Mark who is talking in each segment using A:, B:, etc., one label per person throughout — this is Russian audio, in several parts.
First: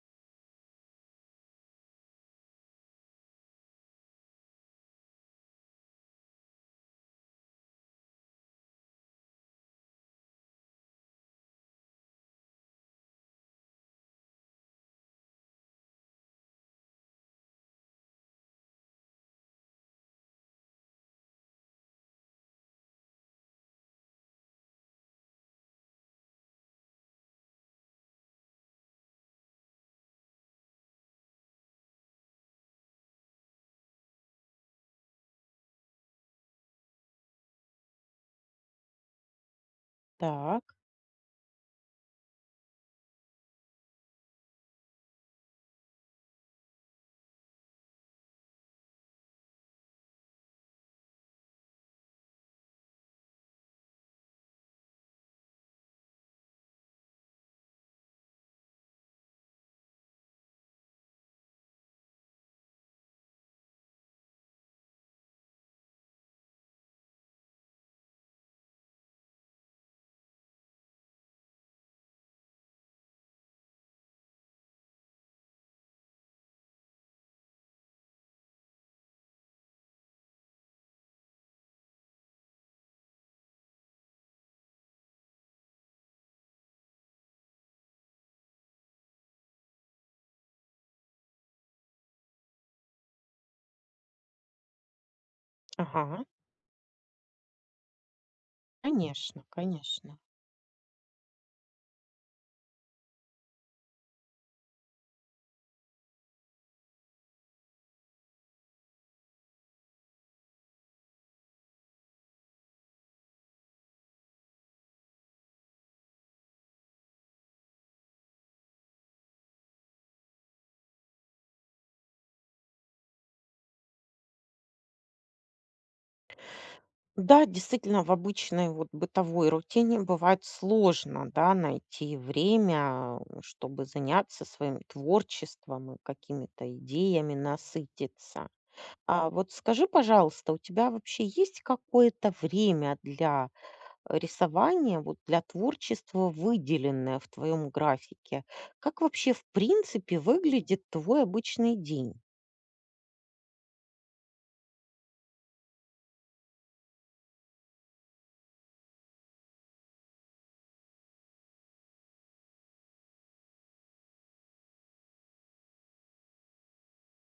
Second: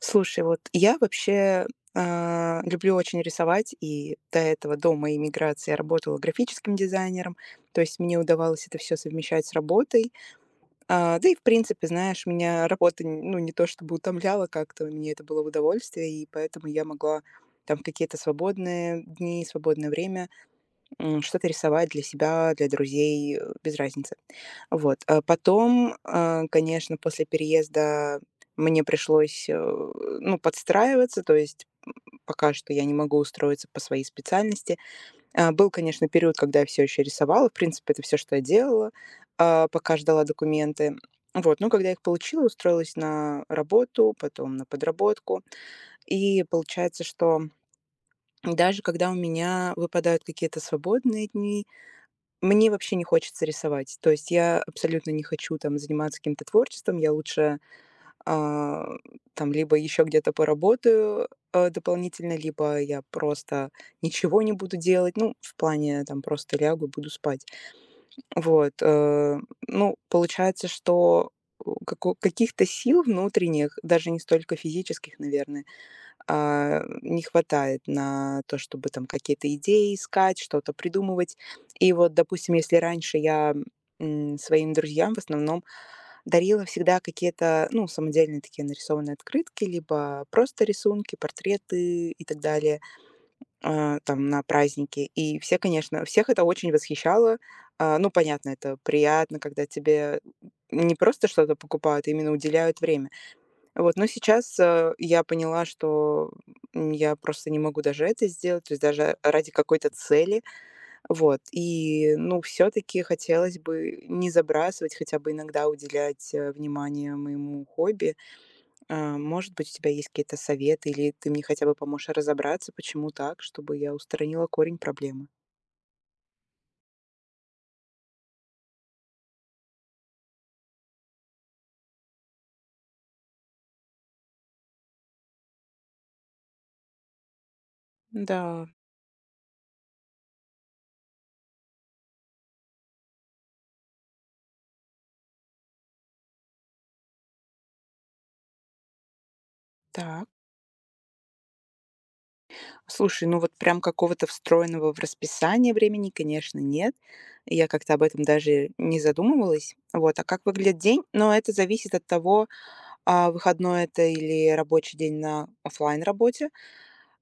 A: Слушай, вот я вообще люблю очень рисовать, и до этого, до моей миграции, я работала графическим дизайнером, то есть мне удавалось это все совмещать с работой. Да и, в принципе, знаешь, меня работа, ну, не то чтобы утомляла как-то, мне это было в удовольствие, и поэтому я могла там в какие-то свободные дни, свободное время что-то рисовать для себя, для друзей, без разницы. Вот. А потом, конечно, после переезда мне пришлось, ну, подстраиваться, то есть пока что я не могу устроиться по своей специальности. Был, конечно, период, когда я все еще рисовала, в принципе, это все, что я делала, пока ждала
B: Так,
A: документы. Вот, ну, когда я их получила, устроилась на работу, потом на подработку. И получается, что даже когда у меня выпадают какие-то свободные дни, мне вообще не хочется рисовать. То есть я абсолютно не хочу там заниматься каким-то творчеством. Я лучше, а, там либо еще где-то поработаю, дополнительно, либо я просто ничего не буду делать. Ну, в плане там просто лягу и буду спать. Вот, ну, получается, что у како каких-то сил внутренних, даже не столько физических, наверное, не хватает на то, чтобы там какие-то идеи искать, что-то придумывать. И вот, допустим, если раньше я своим друзьям в основном дарила всегда какие-то, ну, самодельные такие нарисованные открытки, либо просто рисунки, портреты и так далее, там, на праздники. И все, конечно,
B: ага,
A: всех это очень восхищало. Ну, понятно, это приятно,
B: конечно,
A: когда тебе
B: конечно.
A: не просто что-то покупают, а именно уделяют время. Вот, но сейчас, я поняла, что, я просто не могу даже это сделать, то есть даже ради какой-то цели. Вот, и, ну, все таки хотелось бы не забрасывать, хотя бы иногда уделять, внимание моему хобби. Может быть, у тебя есть какие-то советы или ты мне хотя бы поможешь разобраться, почему так, чтобы я устранила корень проблемы?
B: Да, действительно, в обычной вот бытовой рутине бывает сложно, да, найти время, чтобы заняться своим творчеством и какими-то идеями
A: Да.
B: насытиться. А вот скажи, пожалуйста, у тебя вообще есть какое-то время для рисования, вот для творчества, выделенное в твоем графике? Как вообще в принципе
A: Так.
B: выглядит твой обычный день?
A: Слушай, ну вот прям какого-то встроенного в расписание времени, конечно, нет. Я как-то об этом даже не задумывалась. Вот, а как выглядит день? Но это зависит от того, выходной это или рабочий день на оффлайн работе.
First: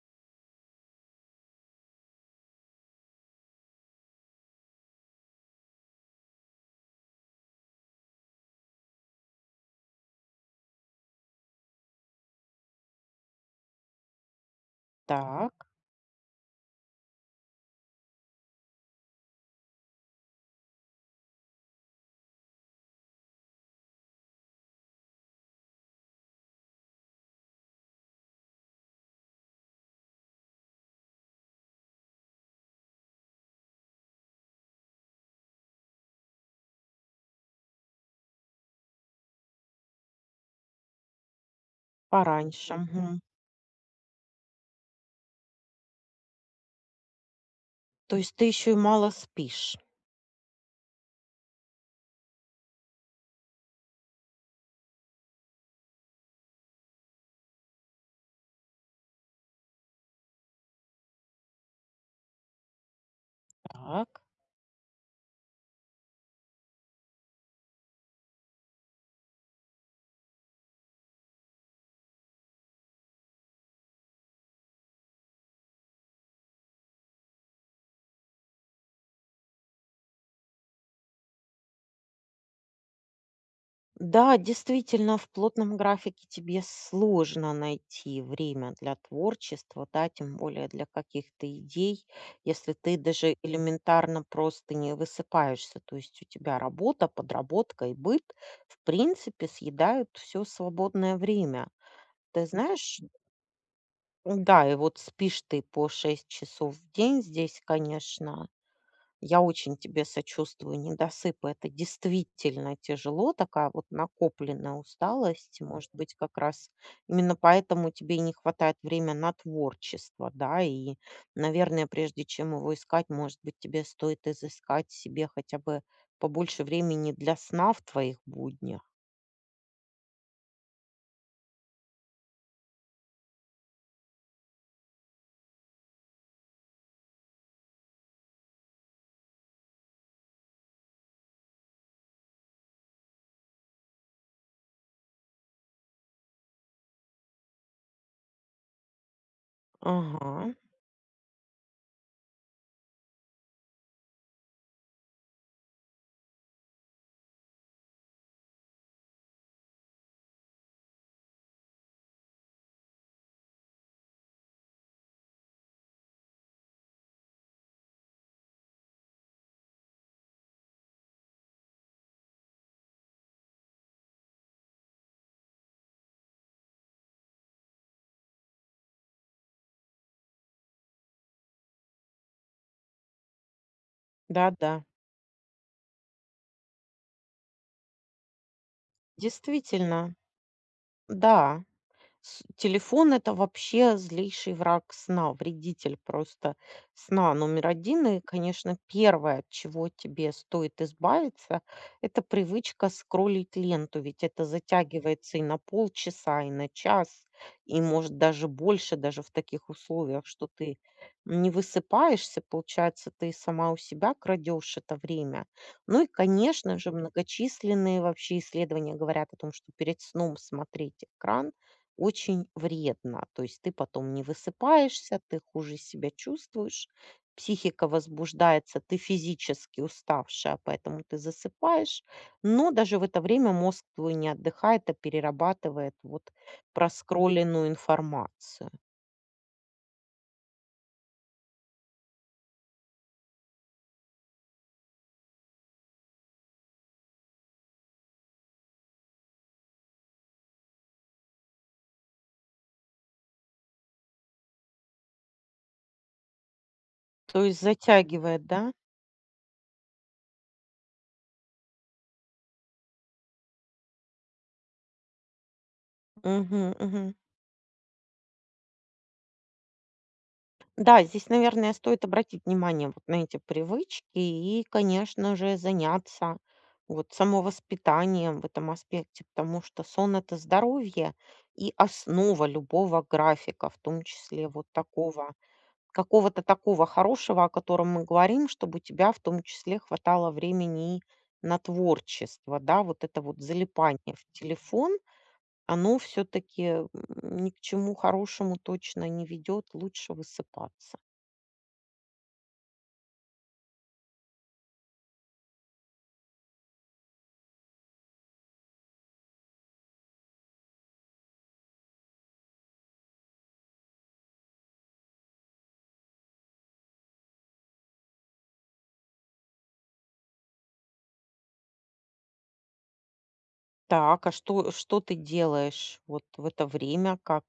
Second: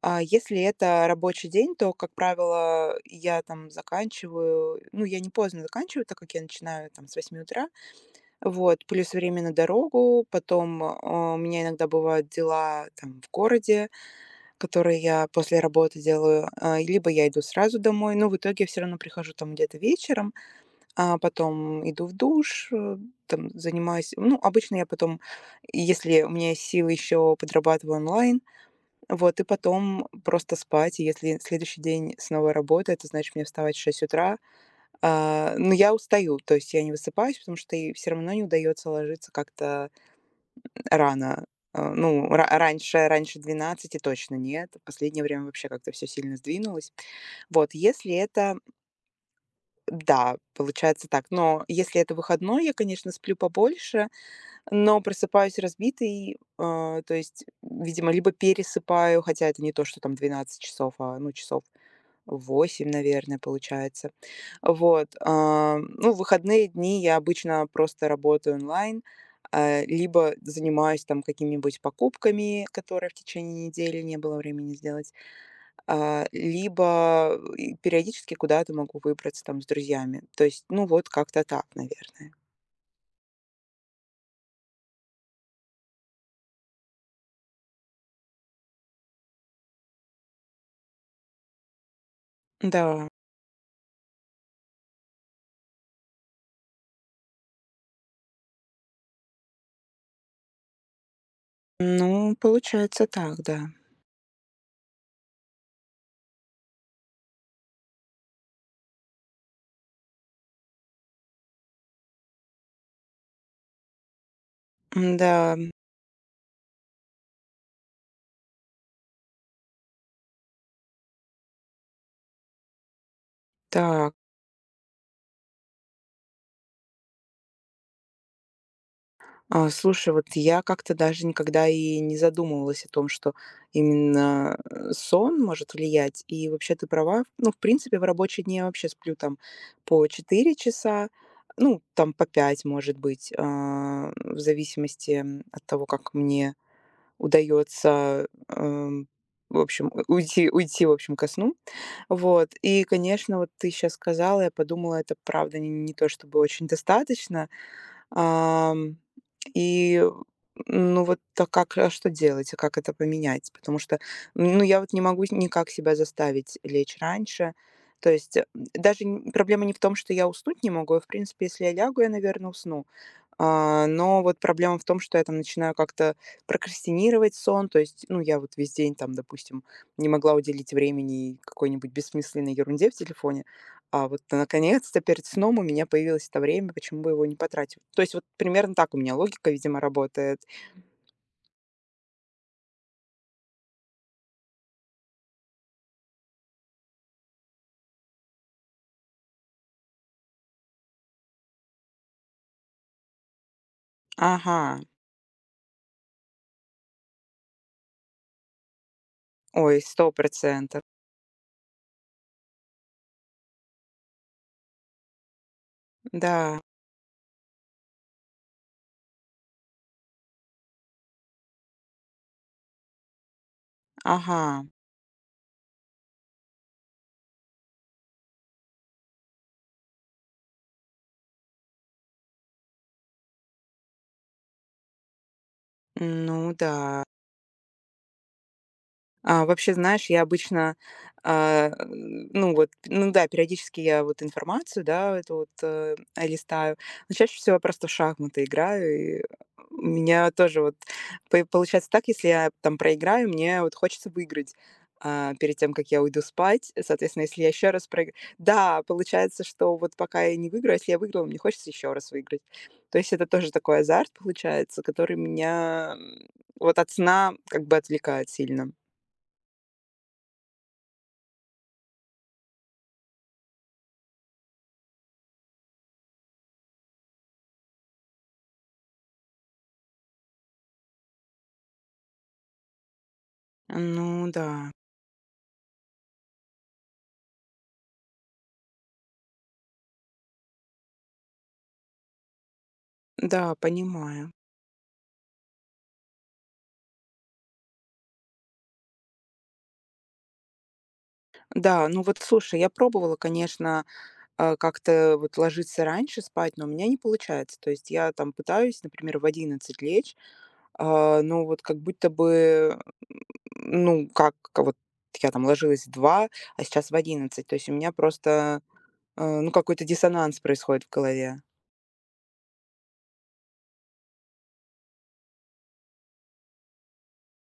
A: А если это рабочий день, то, как правило, я там заканчиваю, ну, я не поздно заканчиваю, так как я начинаю там с 8 утра, вот, плюс время на дорогу, потом у меня иногда бывают дела там в городе, которые я
B: Так.
A: после работы делаю, и либо я иду сразу домой, но в итоге я всё равно прихожу там где-то вечером, а потом иду в душ, там занимаюсь. Ну, обычно я потом, если у меня есть силы, еще подрабатываю онлайн, вот, и потом просто спать. И если следующий день снова работа, это значит мне вставать в 6 утра. Но я устаю, то есть я не высыпаюсь, потому что и всё равно не удается ложиться как-то рано. Э,
B: Так,
A: ну, ра
B: пораньше.
A: раньше раньше 12 точно нет. В последнее время вообще как-то все сильно сдвинулось. Вот, если
B: То есть ты
A: это,
B: еще и мало спишь.
A: да, получается так. Но если это выходной, я, конечно, сплю побольше. Но просыпаюсь разбитой, то есть, видимо, либо пересыпаю, хотя это не то, что там 12 часов, ну, часов 8, наверное, получается.
B: Так.
A: Вот. Ну, в выходные дни я обычно просто работаю онлайн, либо занимаюсь там какими-нибудь покупками, которые в течение недели не было времени сделать, либо и периодически куда-то могу выбраться там с друзьями. То есть, ну, вот как-то так, наверное.
B: Да, действительно, в плотном графике тебе сложно найти время для творчества, да, тем более для каких-то идей, если ты
A: Да.
B: даже элементарно просто не высыпаешься. То есть у тебя работа, подработка и быт, в принципе, съедают все свободное время.
A: Ну,
B: Ты знаешь,
A: получается так, да.
B: да, и вот спишь ты по 6 часов в день здесь, конечно, я очень тебе сочувствую, недосып. Это действительно тяжело, такая вот накопленная
A: Да.
B: усталость. Может быть, как раз именно поэтому тебе и не хватает времени на творчество, да, и, наверное, прежде чем его искать, может быть, тебе
A: Так.
B: стоит изыскать себе хотя бы побольше времени для сна в твоих буднях.
A: Слушай, вот я как-то даже никогда и не задумывалась о том, что именно, сон может влиять. И вообще ты права. Ну, в принципе, в рабочие дни я вообще сплю там по 4 часа, ну, там по 5, может быть, в зависимости, от того, как мне удается в общем, у уйти
B: Ага,
A: уйти, в общем, ко сну. Вот. И, конечно, вот ты сейчас сказала, я подумала, это правда не то чтобы очень достаточно. Ам, и, ну, вот, а как, а что делать, а как это поменять? Потому что, ну, я вот не могу никак себя заставить лечь раньше. То есть, даже н проблема не в том, что я уснуть не могу, в принципе, если я лягу, я, наверно, усну. Но вот проблема в том, что я там начинаю как-то прокрастинировать сон, то есть, ну, я вот весь день там, допустим, не могла уделить времени какой-нибудь бессмысленной ерунде в телефоне, а вот
B: да-да,
A: наконец-то перед сном у меня появилось это время, почему бы его не потратить? То есть вот примерно так у меня логика, видимо,
B: действительно,
A: работает.
B: да. С телефон- это вообще злейший враг сна, вредитель просто сна номер 1. И, конечно, первое, от чего тебе стоит избавиться- это привычка скроллить ленту. Ведь это
A: Ага,
B: затягивается и на полчаса, и на час, и, может, даже больше, даже в таких
A: ой, сто
B: условиях, что ты
A: процентов.
B: не высыпаешься. Получается, ты сама у себя крадешь это время. Ну и,
A: Да,
B: конечно же, многочисленные вообще исследования говорят о том, что перед сном смотреть экран очень вредно. То есть ты потом не
A: ага,
B: высыпаешься, ты хуже себя чувствуешь, психика возбуждается, ты физически уставшая, поэтому ты засыпаешь. Но даже в это время мозг твой не отдыхает, а перерабатывает вот
A: ну да.
B: проскроленную информацию.
A: Вообще, знаешь, я обычно, ну вот, ну да, периодически я вот информацию, да, эту вот листаю, но чаще всего я просто в шахматы играю, и у меня тоже вот получается так, если я там проиграю, мне вот хочется выиграть перед тем, как я уйду спать, соответственно, если
B: То
A: я
B: есть
A: еще раз проиграю,
B: затягивает, да?
A: да, получается, что вот пока я не выиграю, если я выиграла, мне хочется еще раз выиграть. То есть это тоже такой азарт получается, который меня
B: Мгм,
A: вот от
B: мгм.
A: сна как бы отвлекает сильно.
B: Да, здесь, наверное, стоит обратить внимание вот на эти привычки и, конечно же, заняться вот самовоспитанием в этом аспекте, потому что сон– это здоровье и основа любого графика, в том
A: Ну да,
B: числе вот такого, какого-то такого хорошего, о котором мы говорим, чтобы у тебя в том числе хватало времени и на творчество, да. Вот это вот
A: да,
B: залипание в
A: понимаю.
B: телефон, оно все-таки ни к чему хорошему точно не ведет, лучше высыпаться.
A: Да, ну вот слушай, я пробовала, конечно, как-то вот ложиться раньше спать, но у меня не получается. То есть я там пытаюсь, например, в 11 лечь, но вот как будто бы, ну, как вот я там ложилась в 2, а сейчас в 11. То есть у меня просто, ну, какой-то диссонанс происходит в голове.
B: Так, а что ты делаешь вот в это время? Как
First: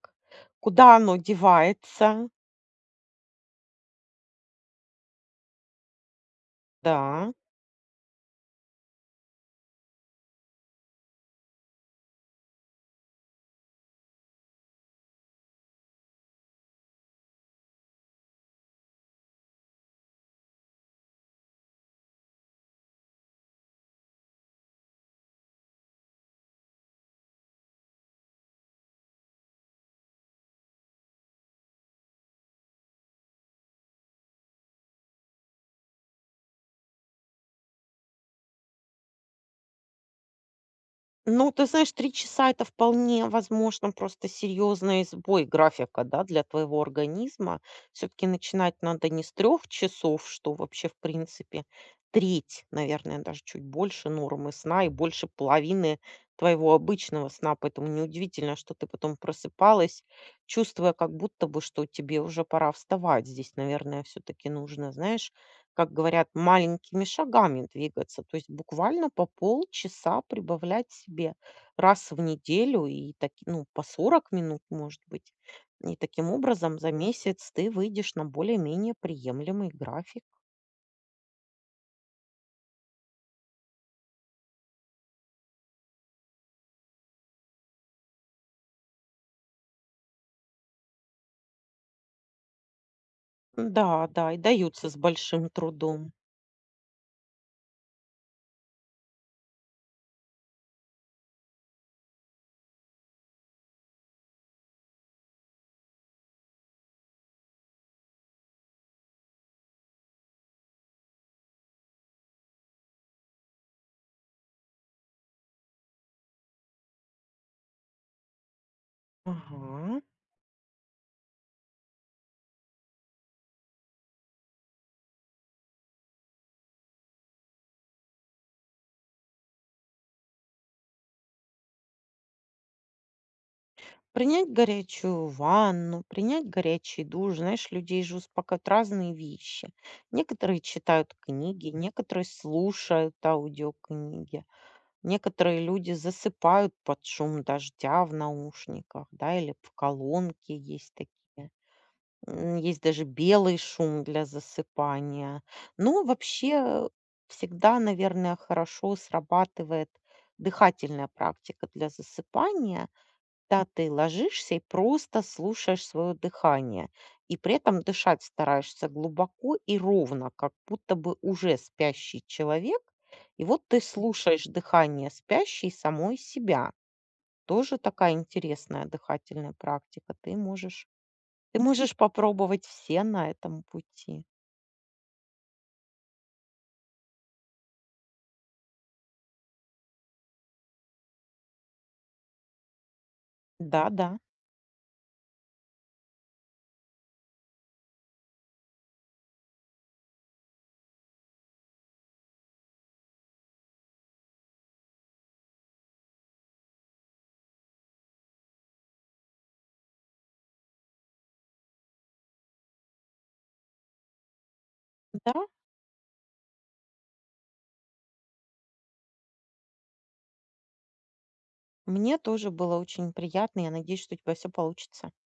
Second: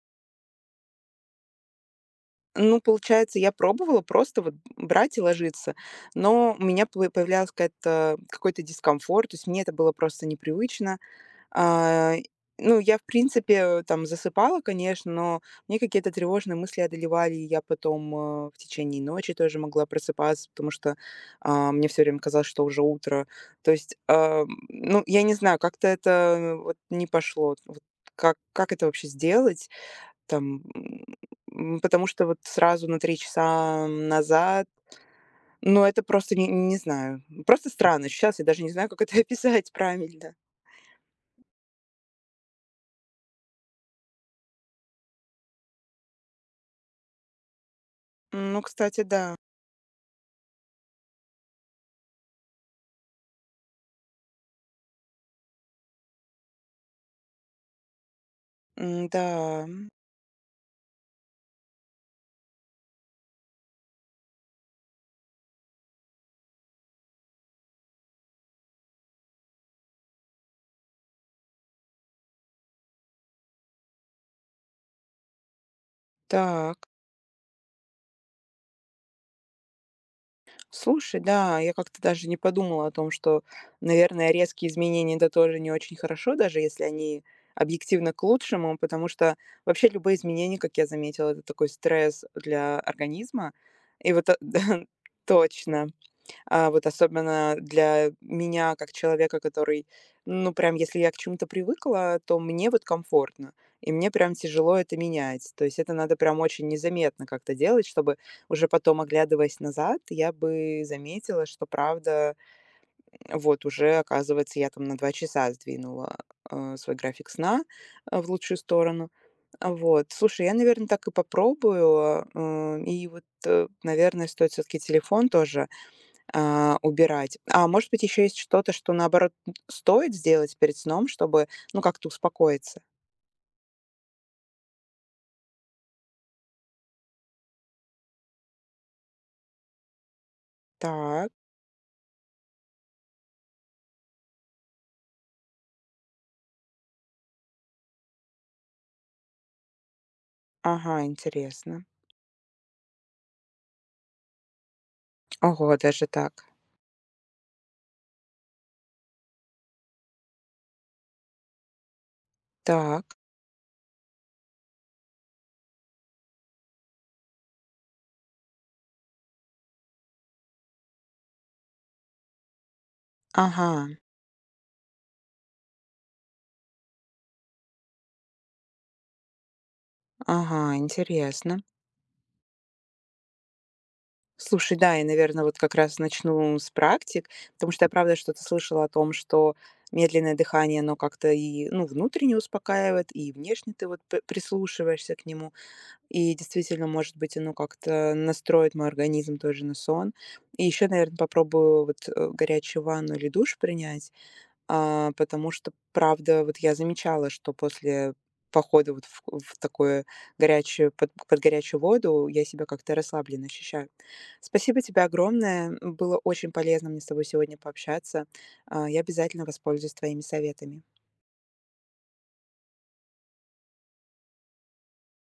B: куда оно девается?
A: Ну, получается, я пробовала просто вот брать и ложиться, но у меня пое
B: Да.
A: появлялась какая-то какой-то дискомфорт, то есть мне это было просто непривычно. А, ну, я, в принципе, там засыпала, конечно, но мне какие-то тревожные мысли одолевали, и я потом, в течение ночи тоже могла просыпаться, потому что, мне все время казалось, что уже утро. То есть, ну, я не знаю, как-то это вот не пошло. Вот как это вообще сделать? Там, потому что вот сразу на 3 часа назад, ну, это просто не знаю, просто странно. Сейчас я даже не знаю, как это описать правильно.
B: Ну, ты знаешь, 3 часа- это вполне возможно просто серьезный сбой графика, да, для твоего организма. Все-таки
A: Ну,
B: начинать
A: кстати,
B: надо не с
A: да.
B: трех часов, что вообще, в принципе, треть, наверное, даже чуть больше нормы сна и больше половины твоего обычного сна. Поэтому неудивительно, что ты
A: М,
B: потом
A: да.
B: просыпалась, чувствуя, как будто бы, что тебе уже пора вставать. Здесь, наверное, все-таки нужно, знаешь, как говорят, маленькими шагами двигаться, то есть буквально по полчаса прибавлять себе раз в неделю, и так ну, по 40 минут, может быть. И таким образом
A: Так,
B: за месяц ты выйдешь на более-менее приемлемый график.
A: слушай, да, я как-то даже не подумала о том, что, наверное, резкие изменения — это тоже не очень хорошо, даже если они объективно к лучшему, потому что вообще любые изменения, как я заметила, это такой стресс для организма.
B: Да,
A: И вот,
B: да, и
A: да,
B: даются с большим
A: точно.
B: трудом.
A: Вот особенно для меня как человека, который, ну, прям если я к чему-то привыкла, то мне вот комфортно, и мне прям тяжело это менять. То есть это надо прям очень незаметно как-то делать, чтобы уже потом, оглядываясь назад, я бы заметила, что правда, вот уже, оказывается, я там на 2 часа сдвинула, свой график сна, в лучшую сторону.
B: Ага.
A: Вот. Слушай, я, наверное, так и попробую. И вот, наверное, стоит все таки телефон тоже убирать. А может быть, еще есть что-то, что, наоборот, н стоит сделать перед сном, чтобы, ну, как-то успокоиться?
B: Принять горячую ванну, принять горячий душ. Знаешь, людей же успокаивают разные вещи. Некоторые читают
A: Так,
B: книги, некоторые слушают аудиокниги. Некоторые люди засыпают под шум дождя в наушниках, да, или в колонке есть
A: ага,
B: такие.
A: интересно.
B: М, есть даже белый шум для засыпания.
A: Ого,
B: Ну,
A: даже так.
B: вообще, всегда, наверное, хорошо срабатывает дыхательная практика для засыпания.
A: Так,
B: Да, ты ложишься и просто слушаешь свое дыхание. И при этом дышать стараешься глубоко и ровно, как будто бы уже спящий человек. И вот
A: ага,
B: ты слушаешь дыхание спящей самой себя. Тоже такая интересная дыхательная практика. Ты
A: ага,
B: можешь,
A: интересно.
B: ты можешь попробовать все на этом пути.
A: Слушай, да, я, наверное, вот как раз начну с практик, потому что я правда что-то слышала о том, что медленное дыхание, оно как-то и, ну, внутренне успокаивает, и внешне ты
B: Да,
A: вот
B: да,
A: п прислушиваешься к нему. И действительно, может быть, оно как-то настроит мой организм тоже на сон. И еще, наверное, попробую вот, горячую ванну или душ принять, потому что, правда, вот я замечала, что после похода вот в такое горячую под горячую воду я себя как-то расслабленно ощущаю. Спасибо тебе
B: да.
A: огромное. Было очень полезно мне с тобой сегодня пообщаться. Я обязательно воспользуюсь твоими советами.
B: Мне тоже было очень приятно. Я надеюсь, что у тебя все получится.